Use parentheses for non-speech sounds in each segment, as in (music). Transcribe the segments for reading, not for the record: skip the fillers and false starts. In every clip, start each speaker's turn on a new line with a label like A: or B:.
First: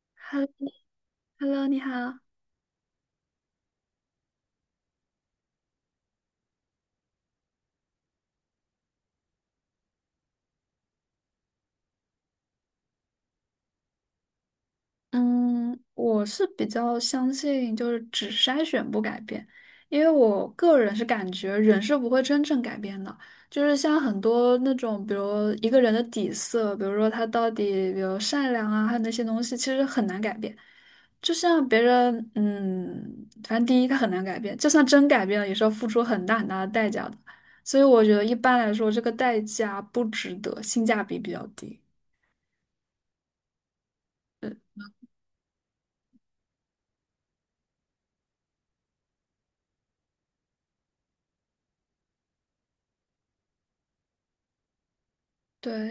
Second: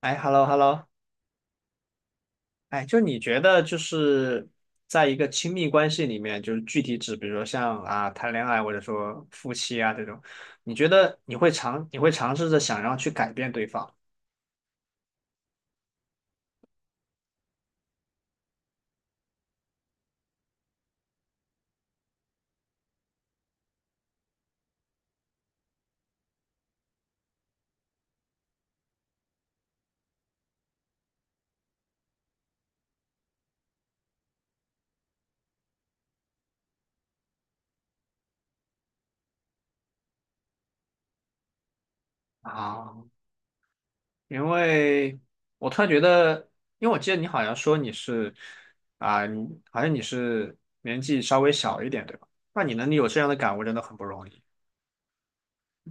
A: 哎，hello hello。
B: Hello，Hello，你好。
A: 哎，就你觉得就是在一个亲密关系里面，就是具体指，比如说像啊谈恋爱或者说夫妻啊这种，你觉得你会尝试着想要去改变对方
B: 嗯，我是比较相信就是只筛选不改变，因为我个人是感觉人是不会真正改变的。就是像很多那种，比如一个人的底色，比如说他到底，比如善良啊，还有那些东西，其实很难改变。就像别人，嗯，反正第一他很难改变，就算真改变了，也是要付出很大很大的代价的。所以我觉得一般来说，这个代价不值得，性价比比较低。
A: 啊？因为我突然觉得，因为我记得你好像说你是啊，你好像你是年纪稍微小一点，对吧？那你能有这样的感悟真的很不容易。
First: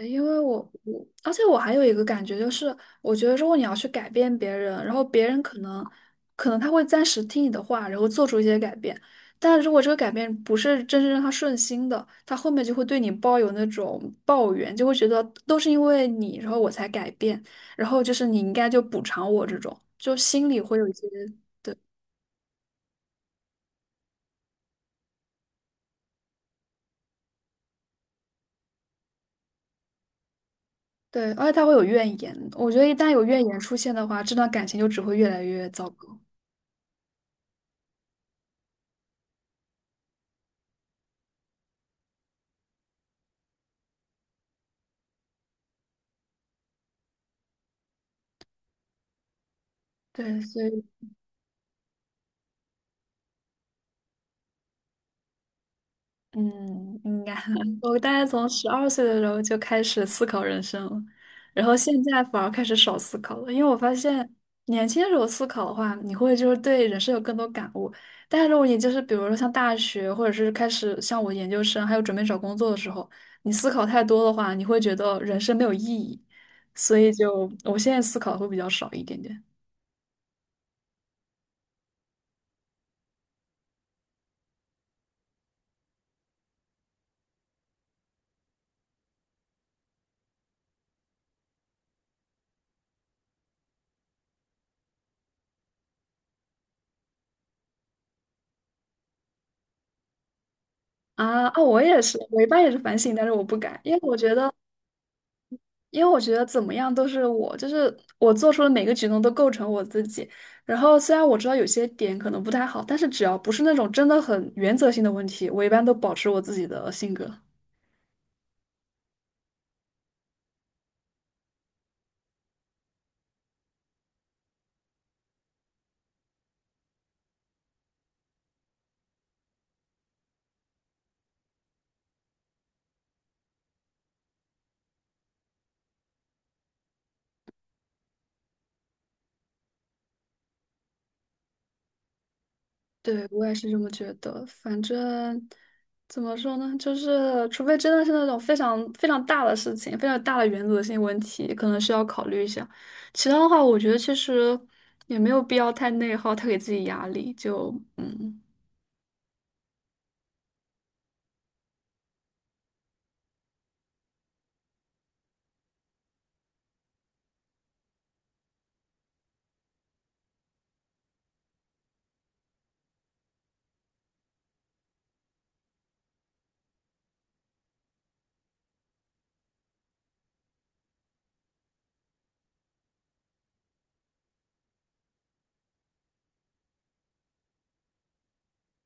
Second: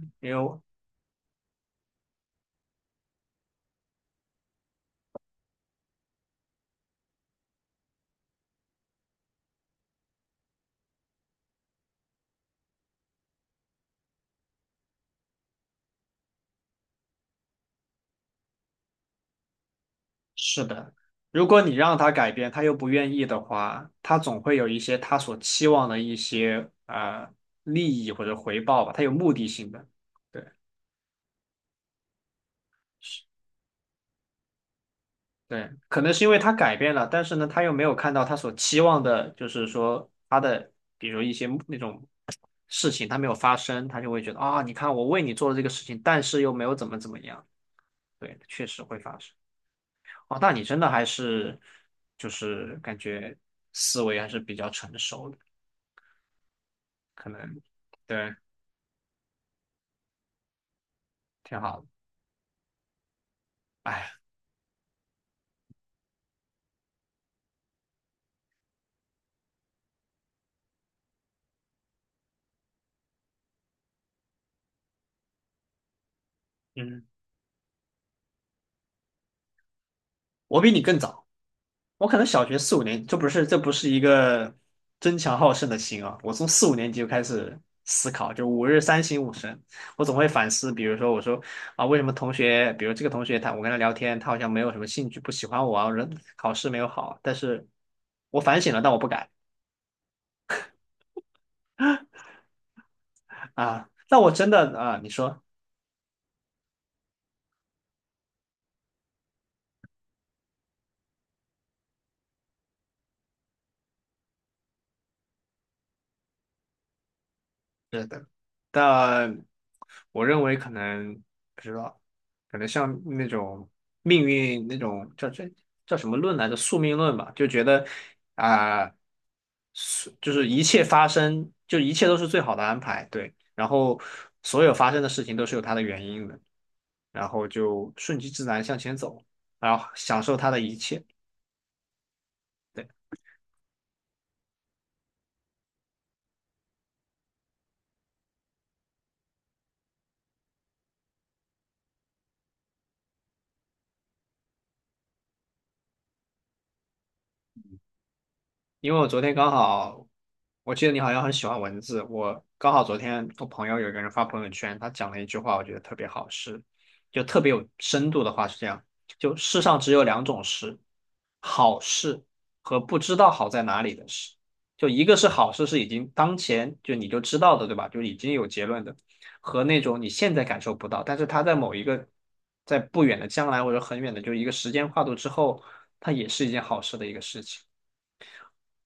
A: 因
B: 因
A: 为
B: 为我，而且我还有一个感觉就是，我觉得如果你要去改变别人，然后别人可能他会暂时听你的话，然后做出一些改变，但如果这个改变不是真正让他顺心的，他后面就会对你抱有那种抱怨，就会觉得都是因为你，然后我才改变，然后就是你应该就补偿我这种，就心里
A: 是
B: 会有一
A: 的，
B: 些，
A: 如果你让他改变，他又不愿意的话，他总会有一些他所期望的一些利益或者回报吧，他有目的性的。对，
B: 对，而且他会有怨言，我觉得一旦
A: 是，
B: 有怨言出现的话，这段感情就只会越来
A: 对，
B: 越糟
A: 可
B: 糕。
A: 能是因为他改变了，但是呢，他又没有看到他所期望的，就是说他的，比如一些那种事情他没有发生，他就会觉得啊，你看我为你做了这个事情，但是又没有怎么怎么样。对，确实会发生。哦，
B: 对，
A: 那你
B: 所
A: 真的
B: 以。
A: 还是就是感觉思维还是比较成熟的。
B: 嗯，应
A: 可
B: 该，
A: 能
B: (laughs) 我大概
A: 对，
B: 从12岁的时候就开始思考人生了，
A: 挺
B: 然后
A: 好的。
B: 现在反而开始少思考了，因为我发
A: 哎，
B: 现年轻的时候思考的话，你会就是对人生有更多感悟，但是如果你就是比如说像大学，或者是开始像我研究生，还有准备找工作的时候，你思考太多的话，你会觉得人生没有意义，所
A: 嗯，
B: 以就我现在思考会比较少一点点。
A: 我比你更早，我可能小学四五年，这不是一个争强好胜的心啊，我从四五年级就开始思考，就五日三省吾身，我总会反思，比如说我说啊，为什么同学，比如这个同学他我跟他聊天，他好像没有什么兴趣，不喜欢我啊，人考试没有好，但是我反省了，但我不改
B: 啊啊，我也是，我一般也是反省，但是我不敢，
A: 啊。
B: 因为我
A: 那我
B: 觉
A: 真
B: 得。
A: 的啊，你说。
B: 因为我觉得怎么样都是我，就是我做出的每个举动都构成我自己。然后虽然我知道有些点可能不太好，但是只要不是那种真的很原则性的问题，我一般都保持我自己的性格。
A: 是的，但我认为可能不知道，可能像那种命运那种叫这叫什么论来着？宿命论吧，就觉得啊，宿就是一切发生，就一切都是最好的安排。对。然后所有发生的事情都是有它的原因的，然后就顺其自然向前走，然后享受它的一切。对。
B: 对，我也是这么觉得。反正怎么说呢，就是除非真的是那种非常非常大的事情，非常大的原则性问题，可能需要考虑一下。其他的话，我觉得其实也没有必要太内耗，太给自己压力。就嗯。
A: 因为我昨天刚好，我记得你好像很喜欢文字，我刚好昨天我朋友有一个人发朋友圈，他讲了一句话，我觉得特别好，是就特别有深度的话是这样，就世上只有两种事，好事和不知道好在哪里的事，就一个是好事是已经当前就你就知道的，对吧？就已经有结论的，和那种你现在感受不到，但是它在某一个在不远的将来或者很远的就一个时间跨度之后，它也是一件好事的一个事情。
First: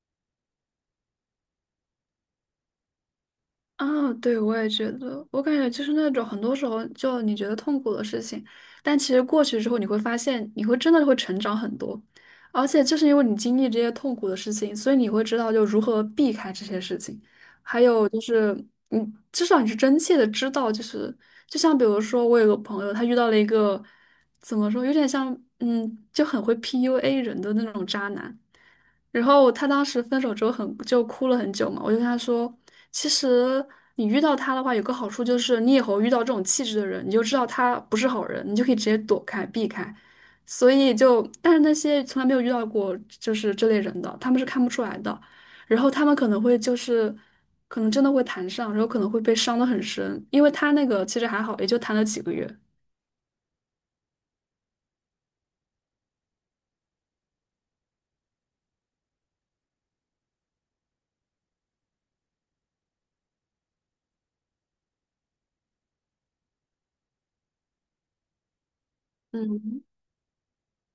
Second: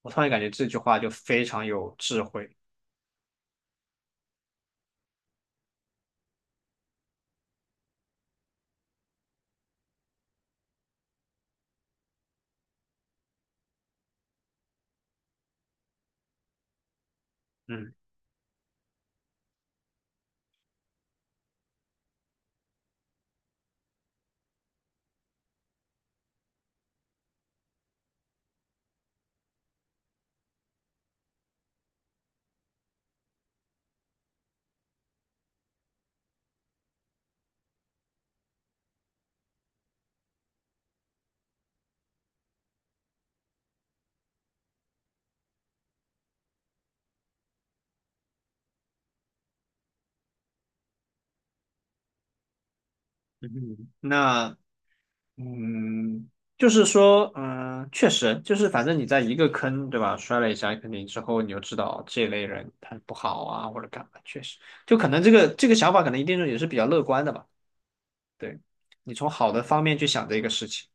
A: 我突然感觉这句话就非常有智慧。
B: 啊，对，我也觉得，我感觉就是那种很多时候就你觉得痛苦的事情，但其实过去之后你会发现，你会真的会成长很多，而且就是因为你经历这些痛苦的事情，所以你会知道就如何避开这些事情，还
A: 嗯
B: 有就是你至少你是真切的知道，就是就像比如说我有个朋友，他遇到了一个怎么说，有点像就很会 PUA 人的那种渣男。然后他当时分手之后很就哭了很久嘛，我就跟他说，其实你遇到他的话，有个好处就是你以后遇到这种气质的人，你就知道他不是好人，你就可以直接躲开避开。所以就，但是那些从来没有遇到过就是这类人的，他们是看不出来的。然后他们可能会就是，可能真的会谈上，然后可能会被伤得很深，因为他那个其实还好，也就谈了几个月。
A: 嗯，那嗯，就是说，嗯，确实，就是反正你在一个坑，对吧？摔了一下，肯定之后你就知道这类人他不好啊，或者干嘛，确实，就可能这个想法，可能一定是也是比较乐观的吧。对，你从好的方
B: 嗯，
A: 面去想这个事情。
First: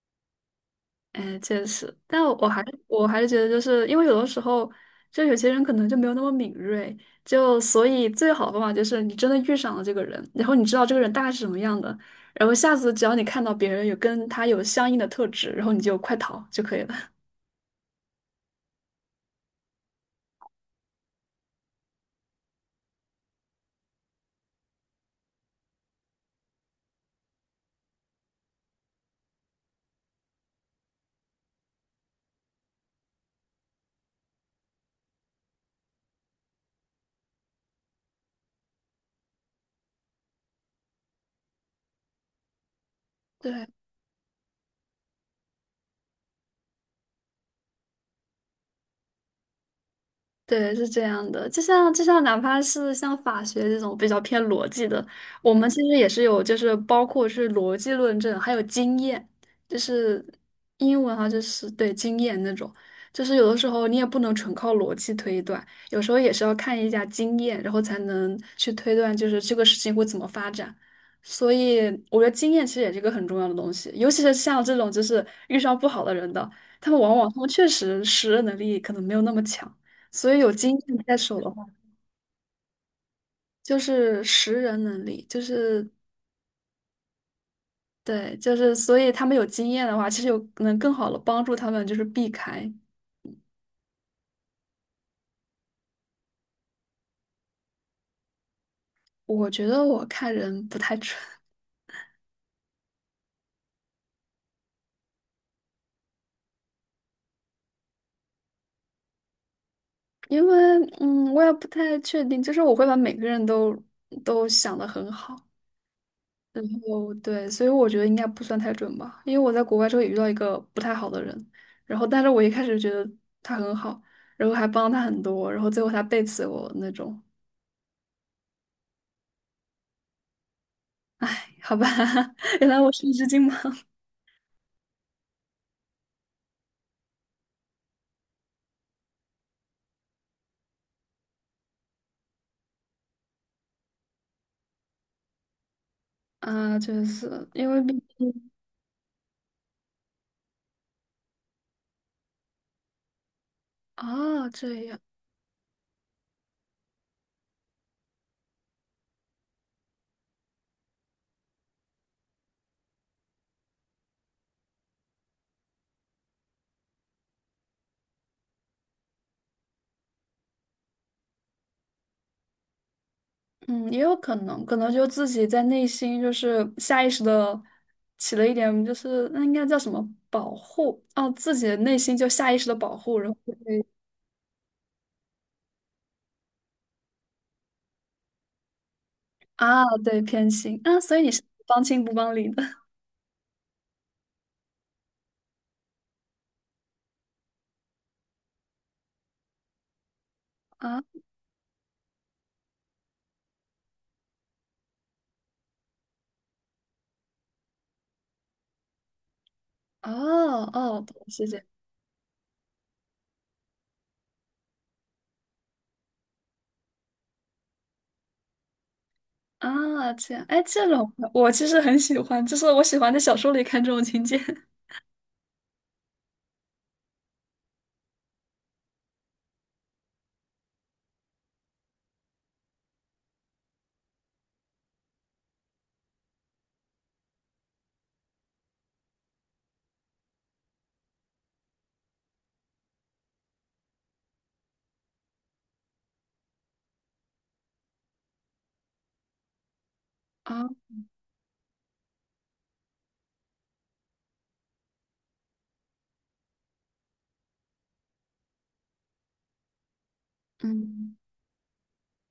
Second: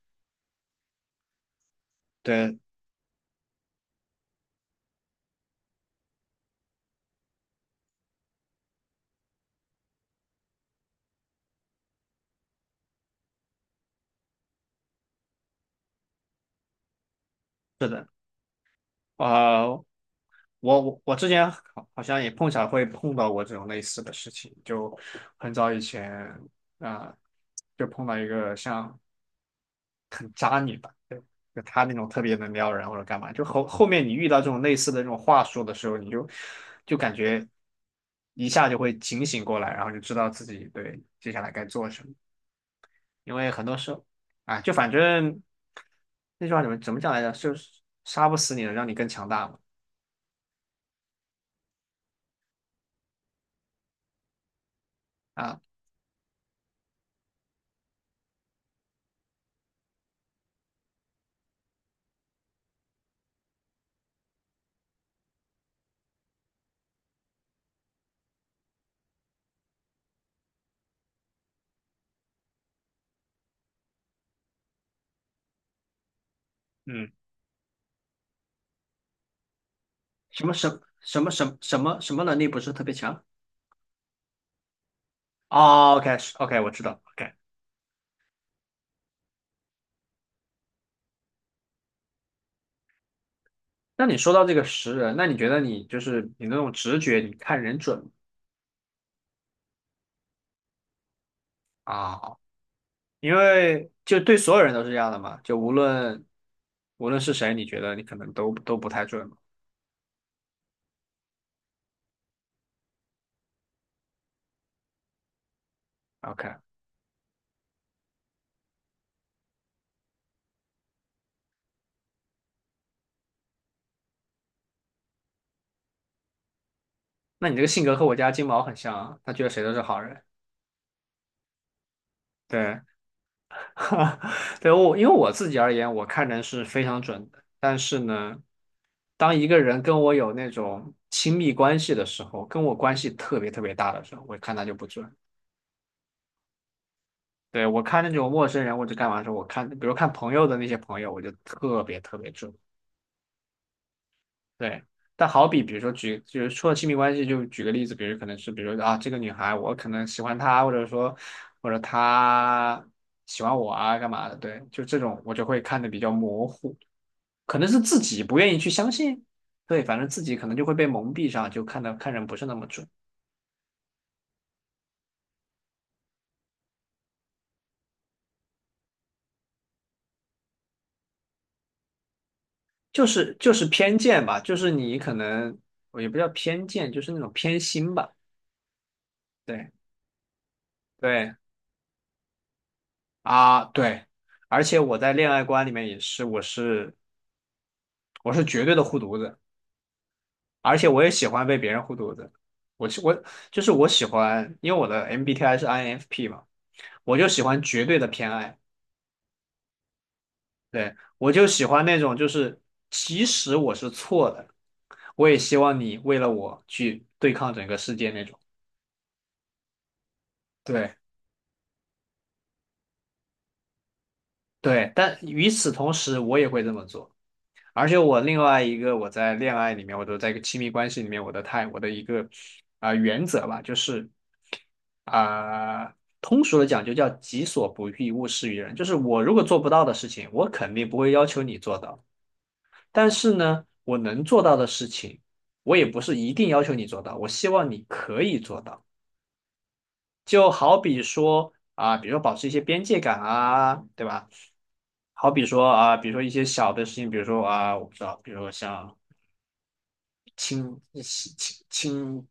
B: 哎，确实，但我我
A: 对，
B: 还是我还是觉得，就是因为有的时候，就有些人可能就没有那么敏锐，就所以最好的方法就是你真的遇上了这个人，然后你知道这个人大概是什么样的，然后下次只要你看到别人有跟他有相应的特质，然后你就快逃就可以了。(laughs)
A: 是的，啊、我之前好好像也碰巧会碰到过这种类似的事情，就很早以前啊、就碰到一个像很渣女吧，就就她那种特别能撩人或者干嘛，就后面你遇到这种类似的这种话术的时候，你就就感觉一下就会警醒过来，然后就知道自己对接下来该做什么，因为很
B: 对，
A: 多时候啊，就反正那句话怎么怎么讲来着，就是杀不死你的，让你更强大嘛。
B: 对，是这样的，就像就像哪怕是像法学这种比较偏逻辑的，我
A: 啊。
B: 们其实也是有，就是包括是逻辑论证，还有经验，就是英文哈，就是对经验那种，就是有的时候你也不能纯靠逻辑推断，有时候也是要看一下经验，然后才能去推断，就是这个事情会怎么发展。所以我觉得经验其实也是一个很重要的东西，尤其是像这种就是遇上不好的人的，他们
A: 嗯。
B: 往往他们确实识人能力可能没有那么强。所以
A: 什
B: 有
A: 么
B: 经
A: 什
B: 验在
A: 什么
B: 手
A: 什
B: 的
A: 么
B: 话，
A: 什么什么能力不是特别强？
B: 就是识人能力，就是
A: 哦，OK OK，我知道。OK，
B: 对，就是所以他们有经验的话，其实有能更好的帮助他们，就是避开。
A: 那你说到这个识人，那你觉得你就是你那种直觉，你看人准吗？
B: 我觉得我看人不太准，
A: 啊？因为就对所有人都是这样的嘛，就无论是谁，你觉得你可能都不太准嘛。
B: (laughs) 因为我也不太确定，就是我会把每个人都想得很好，
A: OK，
B: 然后对，所以我觉得应该不算太准吧，因为我在国外之后也遇到一个不太好的人，然后但是我一开始觉得他很好，然后还帮他很多，然后最后他背刺我那种，
A: 那你这个性格和我家金毛很像啊，他觉得谁都是好人。
B: 好吧。(laughs) 原
A: 对，
B: 来我是一只金毛。
A: (laughs) 对我因为我自己而言，我看人是非常准的，但是呢，当一个人跟我有那种亲密关系的时候，跟我关系特别特别大的时候，我看他就不准。
B: 啊，就是
A: 对，
B: 因
A: 我
B: 为毕
A: 看那种陌
B: 竟
A: 生人或者干嘛的时候，我看，比如看朋友的那些朋友，我就特别特别准。
B: 啊，这
A: 对，
B: 样，
A: 但好比比如说举，就是说亲密关系，就举个例子，比如可能是，比如说啊，这个女孩我可能喜欢她，或者说或者她喜欢我啊，干嘛的？对，就这种我就会看的比较模糊，可能是自己不愿意去相信，对，反正自己可能就会被蒙蔽上，就看的看人不是那么准。
B: 嗯，也有可能，可能就自己在内心就是下意识的起了一点，就是那应该叫什么保护哦，自己的内心就下意识的保
A: 就
B: 护，然
A: 是
B: 后
A: 就是偏见吧，就是你可能我也不叫偏见，就是那种偏心吧。对
B: 啊，对，偏心啊，所以你
A: 对
B: 是帮亲不帮理的
A: 啊对，而且我在恋爱观里面也是，我绝对的护犊子，而
B: (laughs)
A: 且我
B: 啊，
A: 也喜欢被别人护犊子。我是我就是我喜欢，因为我的 MBTI 是 INFP 嘛，我就喜欢绝对的偏爱。
B: 哦
A: 对，
B: 哦，
A: 我就
B: 是谢
A: 喜
B: 样
A: 欢那种就是即使我是错的，我也希望你为了我去对抗整个世界那种。
B: 啊，这样，哎，这
A: 对。
B: 种我其实很喜欢，就是我喜欢在小说里看这种情节
A: 对，但与此同时，我也会这么做。而且我另外一个，我在恋爱里面，我都在一个亲密关系里面，我的态，我的一个啊、原则吧，就是啊、通俗的讲就叫己所不欲，勿施于人。就是我如果做不到的事情，我肯定不会要求你做到。但是呢，我能做到的事情，我也不是一定要求你做到，我希望你可以做到。就
B: (laughs) 啊，
A: 好比说啊、比如说保持一些边界感啊，对吧？好比说啊，比如说一些小的事情，比如说啊，我不知道，比如说像清清
B: 嗯。
A: 清清，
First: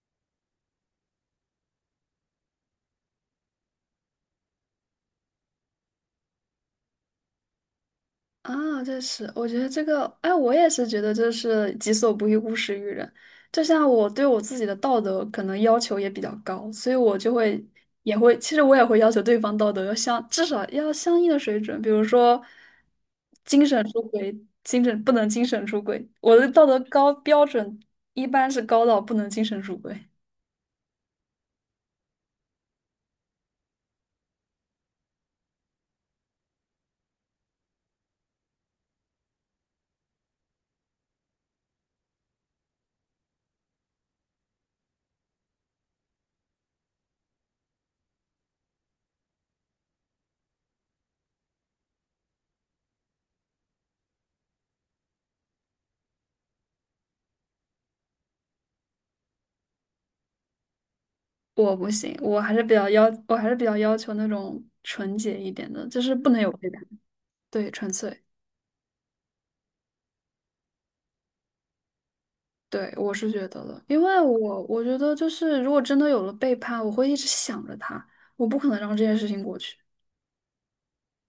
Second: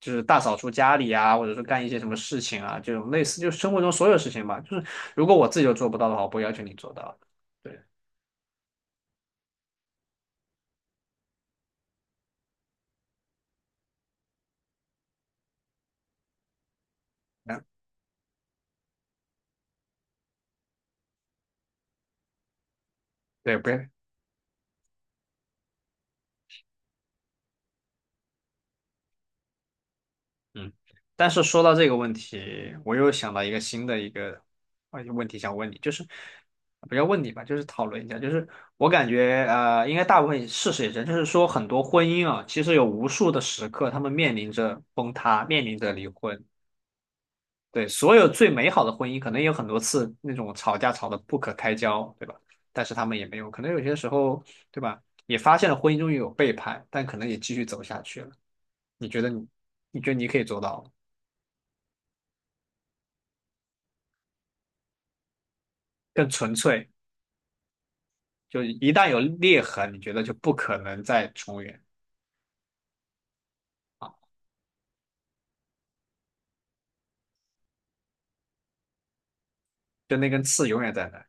A: 就是大扫除家里啊，或者说干一些什么事情啊，这种类似就是生活中所有事情吧。就是如果我自己都做不到的话，我不会要求你做到的。对，
B: 啊，这是我觉得这个，哎，我也是觉得这是己所不欲，勿施于人。就像我对我自己的道德可能要求也比较高，所以我就
A: 嗯，
B: 会也会，其实我也会要求对方道德要相，至少要相应的水准。比如说，
A: 对，
B: 精
A: 不要
B: 神出轨，精神不能精神出轨。我的道德高标准一般是高到不能精神出轨，
A: 嗯，但是说到这个问题，我又想到一个新的一个问题想问你，就是不要问你吧，就是讨论一下，就是我感觉，应该大部分事实也是，就是说很多婚姻啊，其实有无数的时刻，他们面临着崩塌，面临着离婚。对，所有最美好的婚姻，可能也有很多次那种吵架吵得不可开交，对吧？但是他们也没有，可能有些时候，对吧？也发现了婚姻中有背叛，但可能也继续走下去了。你觉得你，你觉得你可以做到吗？
B: 我不行，我还是比较要求那种纯洁一点的，就是
A: 更
B: 不能有
A: 纯
B: 背叛，
A: 粹。
B: 对，纯粹。
A: 就一旦有裂痕，你觉得就不可能再重圆
B: 对，我是觉得的，因
A: 啊，
B: 为我觉得就是，如果真的有了背叛，我会一直想着他，我不可能让这件事情过去。
A: 就那根刺永远在那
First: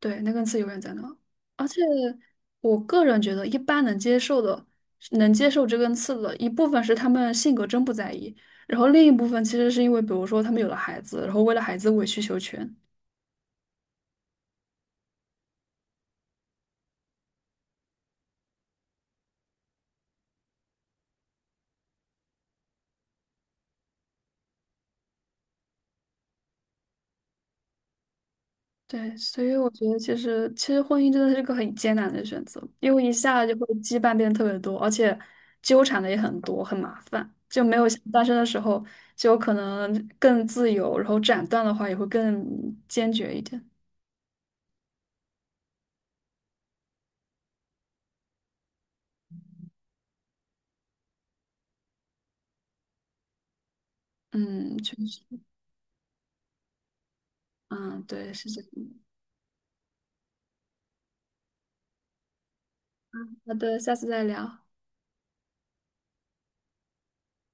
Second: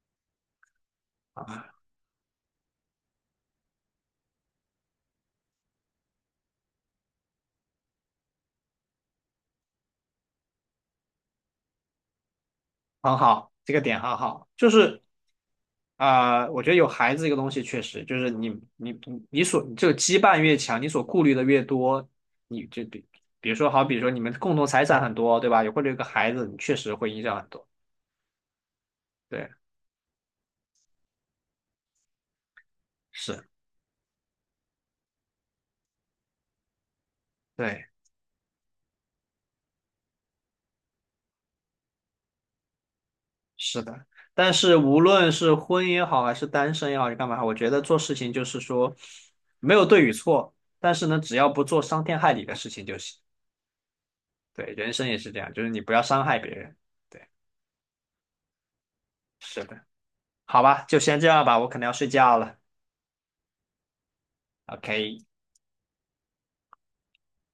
B: 对，那根刺永远在那。而
A: 啊。
B: 且我个人觉得，一般能接受的、能接受这根刺的一部分是他们性格真不在意，然后另一部分其实是因为，比如说他们有了孩子，然后为了孩子委曲求全。
A: 很好，这个点很好，就是啊、我觉得有孩子这个东西确实就是你所这个羁绊越强，你所顾虑的越多，你就比比如说好，比如说你们共同财产很多，对吧？有或者有个孩子，你确实会影响很多，
B: 对，所
A: 对，
B: 以我觉得其实婚姻真的是个很艰难的选择，因为一
A: 是，
B: 下就会羁绊变得特别多，而且纠缠的也很多，很麻烦，就没有
A: 对。
B: 像单身的时候就有可能更自由，然后斩断的话也会更坚决一点。
A: 是的，但是无论是婚姻也好，还是单身也好，还是干嘛也好我觉得做事情就是说没有对与错，但是呢，只要不做伤天害理的事情就行。对，
B: 嗯，
A: 人
B: 确
A: 生也
B: 实，
A: 是这样，就是你不要伤害别人。对，
B: 嗯，对，是这样的。
A: 是的，好吧，就先这样吧，我可能要睡觉了。
B: 好的，下次再聊。
A: OK。